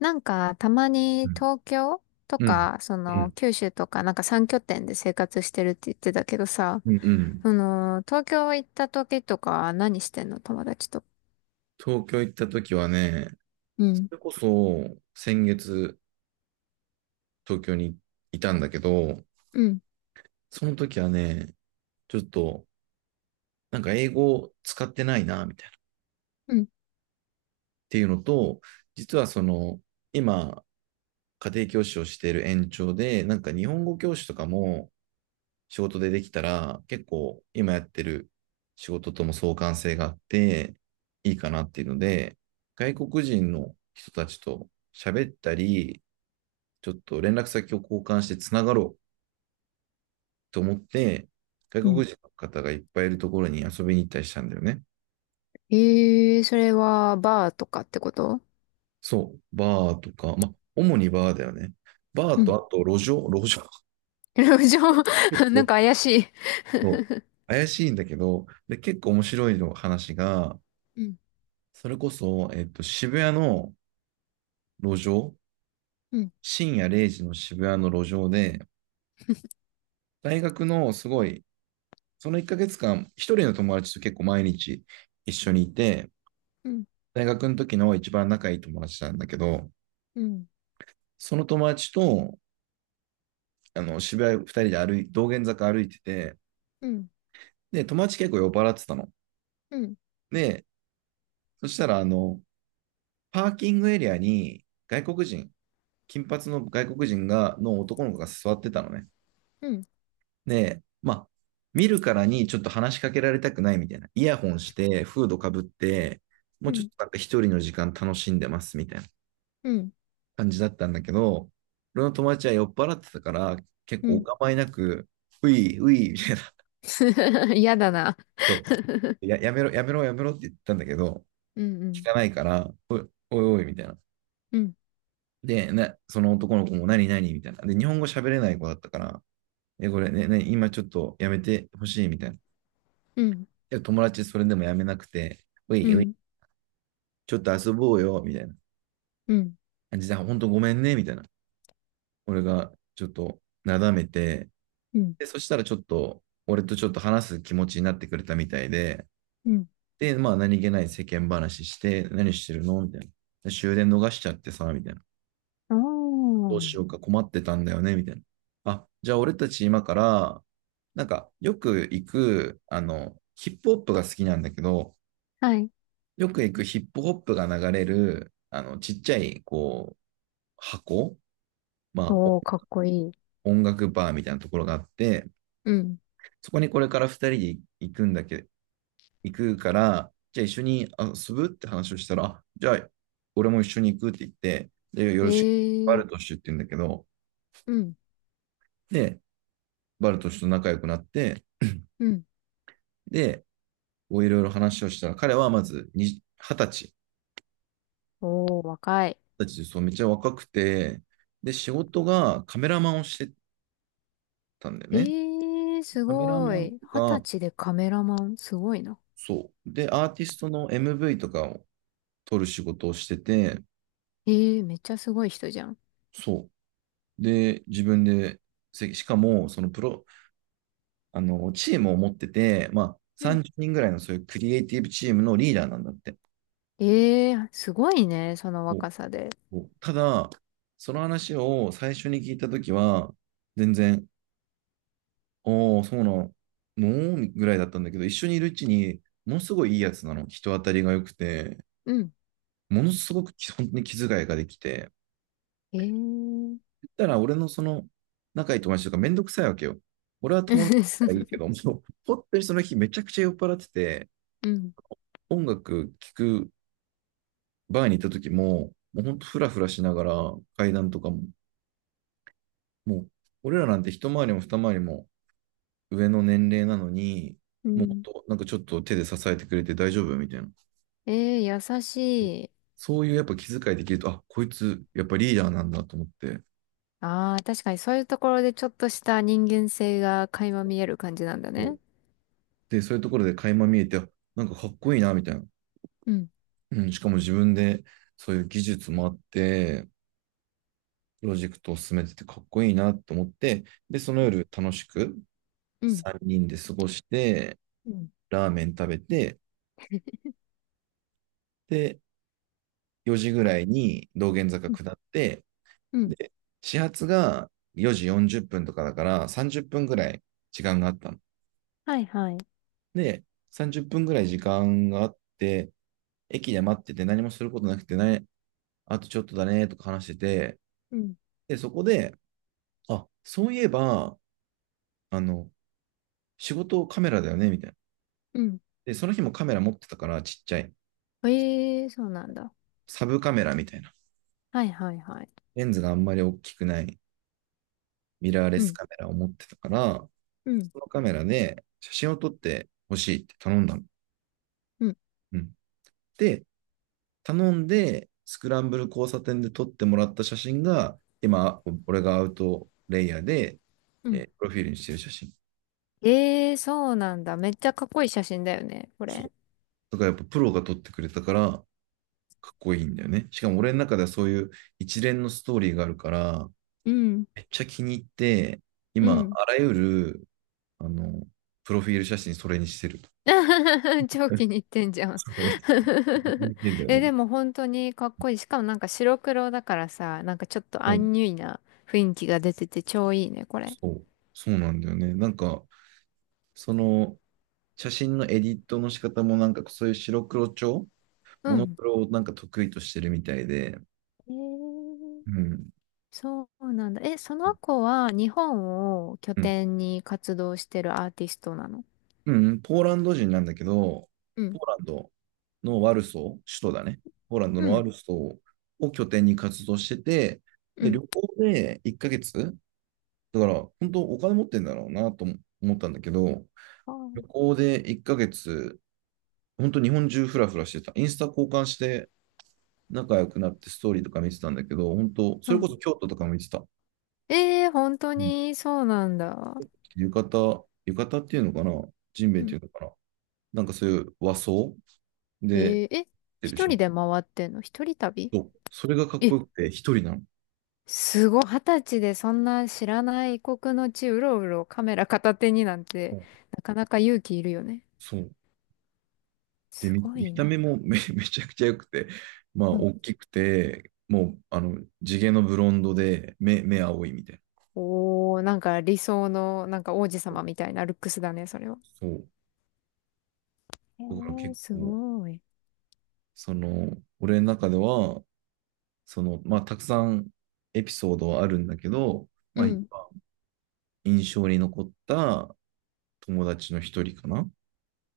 なんか、たまうにん。東京とうん。か、そうの、ん。九州とか、なんか3拠点で生活してるって言ってたけどさ、うん。その、東京行った時とか何してんの友達と。東京行った時はね、うそん、れこそ先月東京にいたんだけど、うん、その時はね、ちょっとなんか英語使ってないな、みたいな。っうん、ていうのと、実はその、今、家庭教師をしている延長で、なんか日本語教師とかも、仕事でできたら、結構今やってる仕事とも相関性があって、いいかなっていうので、外国人の人たちと喋ったり、ちょっと連絡先を交換してつながろうと思って、う外ん。国人の方がいっぱいいるところに遊びに行ったりしたんだよね。ええー、それはバーとかってこと？そう、バーとか、まあ、主にバーだよね。バーうとん、あと路上、路上。路上、結なん構、か怪しい。そう、怪しいんだけど、で、結構面白いの話が、うん、それこそ、渋谷の路上、うん、深夜0時の渋谷の路上で、大学のすごい、その1ヶ月間、一人の友達と結構毎日一緒にいて、うん、大学の時の一番仲いい友達なんだけど、うん、その友達と、あの、渋谷2人で道玄坂歩いてて、うん、で、友達結構酔っ払ってたの。うん、で、そしたら、あの、パーキングエリアに外国人、金髪の外国人が、の男の子が座ってたのね。うん、で、まあ、見るからにちょっと話しかけられたくないみたいな。イヤホンして、フードかぶって、もううちょっん、となんか一人の時間楽しんでますみたいなうん、感じだったんだけど、俺の友達は酔っ払ってたから、結う構おん、構いなく、ういうい、みたいな。嫌だな。そう。やめろ、やめろ、やめろって言ったんだけど、聞かないから、おいおい、みたいな。で、その男の子も何何みたいな。で、日本語喋れない子だったから、これね、今ちょっとやめてほしいみたいな。うん、で、友達それでもやめなくて、うういうい、ん、ちょっと遊ぼうよ、みたいな。うん、実は本当ごめんね、みたいな。俺がちょっとなだめて、うん、うん、うん、で、そしたらちょっと、俺とちょっと話す気持ちになってくれたみたいで、うん、うん、で、まあ何気ない世間話して、何してるのみたいな。終電逃しちゃってさ、みたいな。おどうー。しようか困ってたんだよね、みたいな。あ、じゃあ俺たち今から、なんかよく行く、あの、ヒップホップが好きなんだけど、はい。よく行くヒップホップが流れる、あの、ちっちゃい、こう、箱、まあ、おー、かっこいい。音楽バーみたいなところがあって、うん。そこにこれから2人で行くんだけ、行くから、じゃあ一緒に遊ぶって話をしたら、じゃあ俺も一緒に行くって言って、で、よろしく、バえルトえ、シュって言うんだけど、うん、で、バルトシュと仲良くなって、うん。で、こういろいろ話をしたら、彼はまずに20歳、おー、若い。20歳でそう、めっちゃ若くて、で、仕事がカメラマンをしてたんだよね。ええ、すカメラごマンい。と二十か、歳でカメラマン、すごいな。そう。で、アーティストの MV とかを撮る仕事をしてて、ええ、めっちゃすごい人じゃん。そで、自分で、しかも、そのプロ、あの、チームを持ってて、まあ、うん。30人ぐらいのそういうクリエイティブチームのリーダーなんだって。ええ、すごいね、そのお若さで。ただ、その話を最初に聞いたときは、全然、おー、そうなのぐらいだったんだけど、一緒にいるうちに、ものすごいいいやつなの。人当たりが良くて、うん。ものすごく本当に気遣いができて、ええ 言ったら俺のその仲いい友達とかめんどくさいわけよ。俺は友達だからいい けど、もう本当にその日めちゃくちゃ酔っ払ってて、うん。音楽聴くバーに行った時も、もうほんとフラフラしながら階段とかも、もう俺らなんて一回りも二回りも上の年齢なのに、うもうほん。んとなんかちょっと手で支えてくれて大丈夫みたいな。ええ、優しい。そういうやっぱ気遣いできると、あ、こいつやっぱリーダーなんだと思って、ああ、確かにそういうところでちょっとした人間性が垣間見える感じなんだね。で、そういうところで垣間見えて、なんかかっこいいなみたいな。うん、うん、しかも自分でそういう技術もあって、プロジェクトを進めててかっこいいなと思って、で、その夜楽しくうん、3人で過ごして、うん。ラーメン食べて、で、4時ぐらいに道玄坂うん、下って、で、始発が4時40分とかだから30分ぐらい時間があったの。はいはい。で、30分ぐらい時間があって、駅で待ってて何もすることなくてね、あとちょっとだねとか話してて、うん。で、そこで、あ、そういえば、あの、仕事カメラだよね、みたいな。うん。で、その日もカメラ持ってたからちっちゃい。ええ、そうなんだ。サブカメラみたいな。はいはいはい。レンズがあんまり大きくない。ミラーレうスん。カメラを持ってたから、うん。そのカメラで写真を撮ってほしいって頼んだの。うん。うん。で、頼んで、スクランブル交差点で撮ってもらった写真が、今、俺がアウトレイヤーで、うん。プロフィールにしてる写真。ええー、そうなんだ。めっちゃかっこいい写真だよね、こそう。れ。だからやっぱプロが撮ってくれたから、かっこいいんだよね。しかも俺の中ではそういう一連のストーリーがあるから、うん。めっちゃ気に入って、う今、ん。あらゆる、あの、プロフィール写真それにしてる。超 気に入ってんじゃん。 それ、見てんだ よえ、ね。でも本当にかっこいい。しかもなんか白黒だからさ、なんかちょっとそアう、ンニュイな雰囲気が出てて超いいね、これ。そう、そうなんだよね。なんか、その、写真のエディットの仕方も、なんか、そういう白黒調、うモノん。クロをなんか得意としてるみたいで、えー、うん、そうなんだ。え、その子は日本を拠うん、点に活動してるアーティストなの？うん、ポーランド人なんだけど、ポーランドのワルソー、首都だね。ポーランドうのワん、ルソーを拠点に活動してて、うで、ん、旅行で1ヶ月、だから、本当お金持ってんだろうなと思ったんだけど、あ旅ー、行で1ヶ月、本当日本中フラフラしてた。インスタ交換して、仲良くなってストーリーとか見てたんだけど、本当うそれこん。そ京都とかも見てた。ええー、本当うん。に、そうなんだ。浴衣、浴衣っていうのかな、ジンベエうってん。いうのかな、なんかそういう和装えで、ー、え、てる一しょ。人で回ってんの？一人旅？そう、それがかっこえ、よくて、一人なの。すごい、二十歳でそんな知らない異国の地、うろうろカメラ片手になんうて、んなかなか勇気いるよね。そう。で、す見、ご見いたな。目もめちゃくちゃ良くて、まあ、うん。大きくて、もう、あの、地毛のブロンドで、目青いみたいな。おー、なんか理想の、なんか王子様みたいなルックスだね、それは。そえう。だからー、結す構、ごい。その、俺の中では、その、まあ、たくさんエピソードはあるんだけど、うまあ、一ん。番印象に残った友達の一人かな。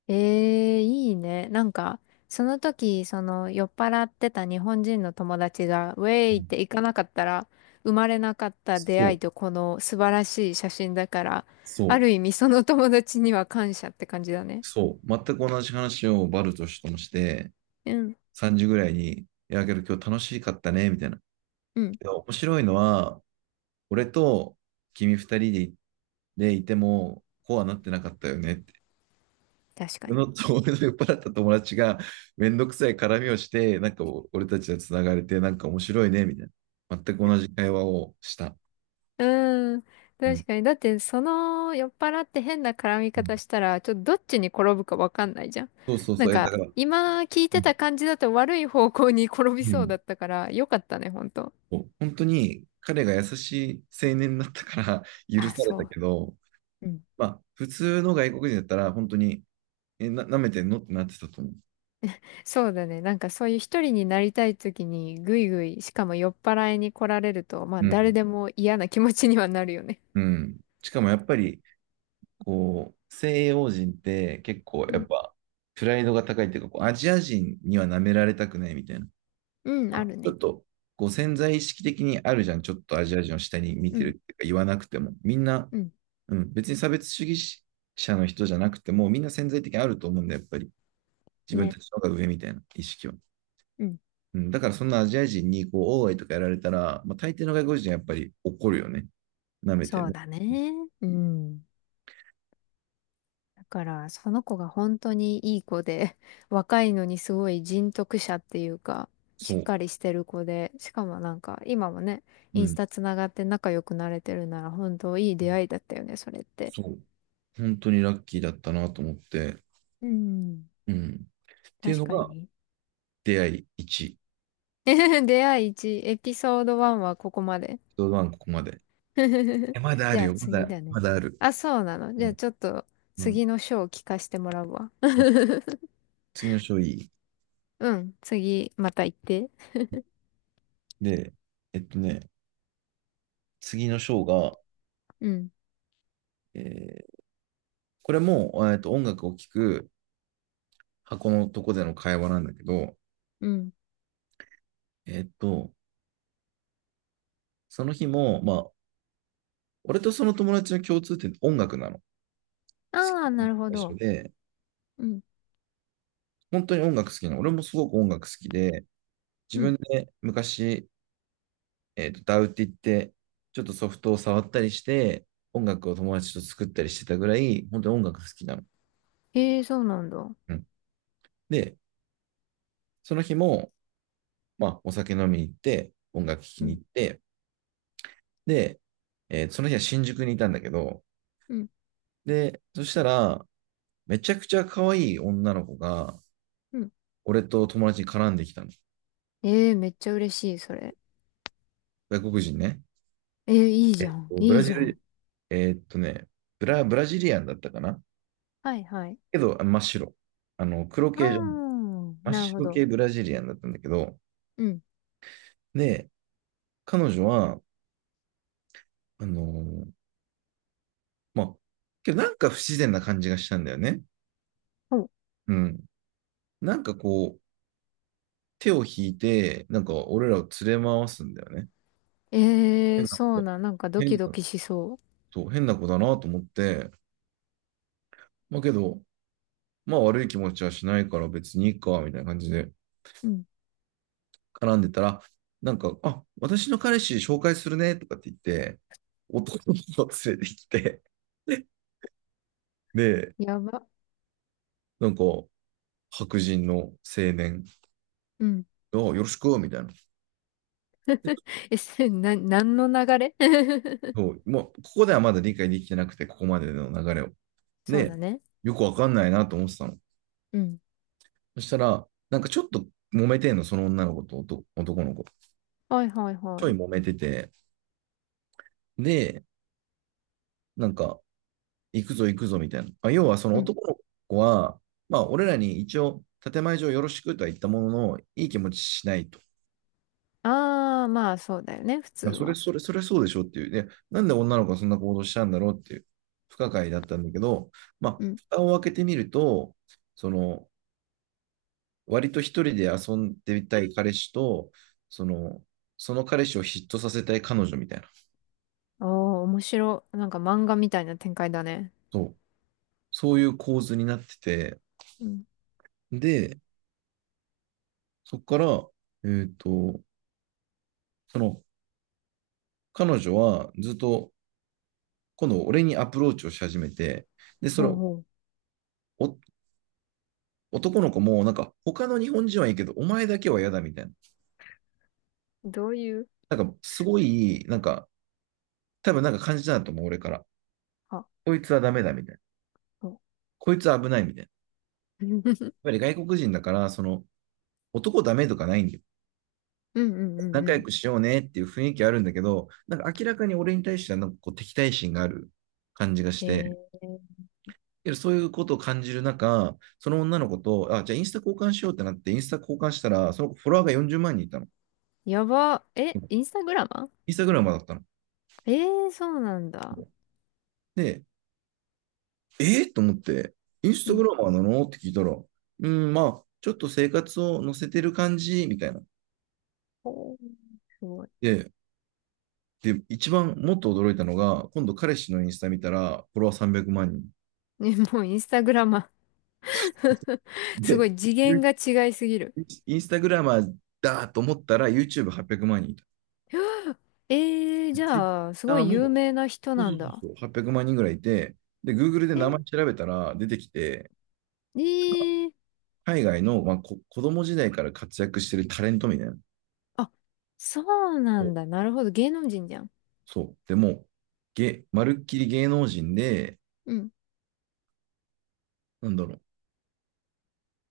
ええ、いいね。なんか、その時、その酔っ払ってた日本人の友達が、ウェうイっんて行かなかったら、生まれなかった出そ会いう、とこの素晴らしい写真だから、そあう、る意味その友達には感謝って感じだね。そう。全く同じ話をバルトしともして、うん、3時ぐらいに、いや、けど今日楽しかったね、みたいな。うん、けど面白いのは、俺と君二人でいても、こうはなってなかったよね。確かに。のと 俺の酔っ払った友達がめんどくさい絡みをして、なんか俺たちがつながれて、なんか面白いね、みたいな。全く同じ会話をした。うん、うん。確かに。だって、その酔っ払って変な絡みうん。方したら、ちょっとどっちに転ぶかわかんないじゃん。そうそうなそんう。だか、から、今聞いうてたん。感じだと悪い方向に転びうそうんだったから、よかったね、ほんと。そう、本当に彼が優しい青年だったから許あ、されそたう。けど、うん、まあ、普通の外国人だったら本当に、舐めてんのってなってたと思う。そうだね。なんかそういう一人になりたい時にぐいぐい、しかも酔っ払いに来られると、まあう誰ん。でも嫌な気持ちにはなるよね。うん。しかもやっぱり、こう、西洋人って結構うやっん。ぱプライドが高いっていうか、こうアジア人には舐められたくないみたいな。うん、ああるちょっね。と、こう潜在意識的にあるじゃん。ちょっとアジア人を下に見うてるっん。ていうか言わなくても。みんな、うん。うん、別に差別主義者の人じゃなくても、みんな潜在的にあると思うんだよ、やっぱり。自分ね。たちの方が上みたいな意識は。うん。うん、だからそんなアジア人にこう、オーアイとかやられたら、まあ、大抵の外国人はやっぱり怒るよね。舐めてそるうの。だね。うん。だから、その子が本当にいい子で、若いのにすごい人徳者っていうか、そしっう。かりしてる子で、しかもなんか今もね、イうンスん。タつながって仲良くなれてるなら本当いい出会いだったよね、それって。そう。本当にラッキーだったなと思って。うん。うん。っていう確のかがに。出会い1。出会い1、エピソード1はここまで。一晩ここまで。え、まだあじゃるあよ。ま次だ、だね。まだある。あ、そうなの。うじゃあん。ちょっとうん。次の章を聞かせてもらうわ。うん。 次の章いい。うん、次、また行って。で、えっとね、次の章が、うん、えーこれも、音楽を聴く箱のとこでの会話なんだけど、うん。えっと、その日も、まあ、俺とその友達の共通点って音楽なの。好きああ、なるほな一緒ど。で、うん、本当に音楽好きなの。俺もすごく音楽好きで、う自ん。分で昔ダウって言って、ちょっとソフトを触ったりして、音楽を友達と作ったりしてたぐらい、本当に音楽好きなの。ええー、そうなんだ。ううん、で、その日も、まあ、お酒飲みに行って、音楽聴きにん、行って、で、その日は新宿にいたんだけど、うん、で、そしたら、めちゃくちゃ可愛い女の子が、うん。俺と友達に絡んできたの。ええー、めっちゃ嬉しい、それ。外国人ね。ええー、いいじゃん、ブいいラジじゃん。ル、えーっとね、ブラジリアンだったかなはい、はい。けど、あ真っ白。あの、黒あ系じゃない。あ、真っなるほ白ど。系ブラジリアンだったんだけど、うん。で、彼女は、あのーまあ、けどなんか不自然な感じがしたんだよね。ほう、うん。なんかこう、手を引いて、なんか俺らを連れ回すんだよね。ええ変ー、なそ子うだ、なん、なんかドキ変ドな、キしそそう、変な子だなと思って、まあけど、まあ悪い気持ちはしないから別にいいか、みたいな感じでう。うん。絡んでたら、なんか、あ、私の彼氏紹介するね、とかって言って、男の子を連れてきて、で、やば。なんか、白人の青年うん。 が、あよろしく、みたいな。え、せな、何の流れ？ そ う、もう、ここではまだ理解できてなくて、ここまでの流れを。そうで、だね。よくわかんないなと思ってたの。うん。そしたら、なんかちょっと揉めてんの、その女の子と男の子。はいはいちはょいい。揉めてて、で、なんか、行くぞ行くぞみたいな。まあ、要はそのうん。男の子は、まあ、俺らに一応、建前上よろしくとは言ったものの、いい気持ちしないと。あー、まあそうだよね、普通まあ、は。それそうでしょっていう。で、なんで女の子がそんな行動したんだろうっていう、不可解だったんだけど、まあ、うん。蓋を開けてみると、その、割と一人で遊んでみたい彼氏と、その、彼氏を嫉妬させたい彼女みたいな。おー、面白い。なんか漫画みたいな展開だね。そう。そういう構図になってて、うん。で、そこから、えっと、その、彼女はずっと、今度俺にアプローチをし始めて、で、それほうを、ほう。お男の子も、なんか、他の日本人はいいけど、お前だけは嫌だみたいな。どういう、なんか、すごい、なんか、多分なんか感じたんだと思う、俺から。あ、こいつはダメだみたいな。そこいつは危ないみたいな。やっう。ぱり外国人だから、その、男ダメとかないんだよ。うんうんうん仲う良ん。くしようねっていう雰囲気あるんだけど、なんか明らかに俺に対してはなんかこう敵対心がある感じがして、えー、そういうことを感じる中、その女の子と、あ、じゃあインスタ交換しようってなって、インスタ交換したら、その子フォロワーが40万人いたの。やば。え、インスタグラマインスタグラマーだったの。ー？えー、そうなんだ。で、えー、と思って、インスうタん。グラマーなのって聞いたら、うーん、まあ、ちょっと生活を載せてる感じ、みたいな。ほう、すごい。で、一番もっと驚いたのが、今度彼氏のインスタ見たら、フォロワー300万人。ね、もうインスタグラマー。 すごいで、次元が違いすぎる。インスタグラマーだと思ったら YouTube800 万人いた。ええー、じゃあ、すご Twitter い有も、名な人そうなそうんそうだ。そう、800万人ぐらいいて、で、Google でえ、名前調べたら出てきて、ええ、海外の、まあ、子供時代から活躍してるタレントみたいな。あ、そうなそんう。だ。なるほど。芸能人じゃん。そう。でも、まるっきり芸能人で、うん。なんだろう。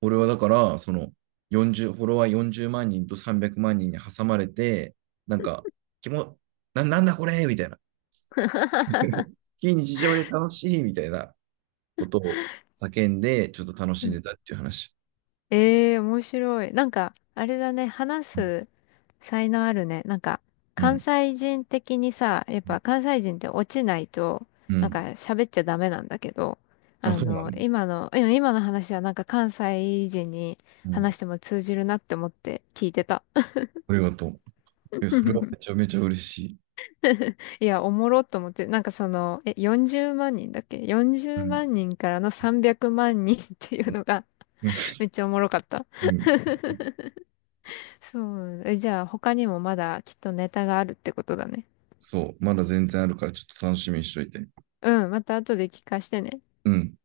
俺はだから、その、40、フォロワー40万人と300万人に挟まれて、なんか、気も、な、なんだこれみたいな。非日常で楽しいみたいなことを叫んで、ちょっと楽うしんん。でたっていう話。ええー、面白い。なんか、あれだね。話す才能あるね。なんか、う関ん。西人的にさ、やっぱ関西人って落ちないと、うなんかん。喋っちゃダメなんだけど、あ、あそうなんの、だ。今の、いや今の話はなんか関西人にうん。話しても通じるなって思って聞いてた。ありがとう。え、それはめ ちゃめちゃ嬉しい。いや、おもろっと思って、なんかその、え、40万人だっけ？ う 40 ん。万人からの300万人っていうのが めっちゃおもろかった。うん。そうなんだ。え、じゃあ他にもまだきっとネタがあるってことだね。そう。まだ全然あるから、ちょっと楽しみにしといて。うん、また後で聞かしてね。うん。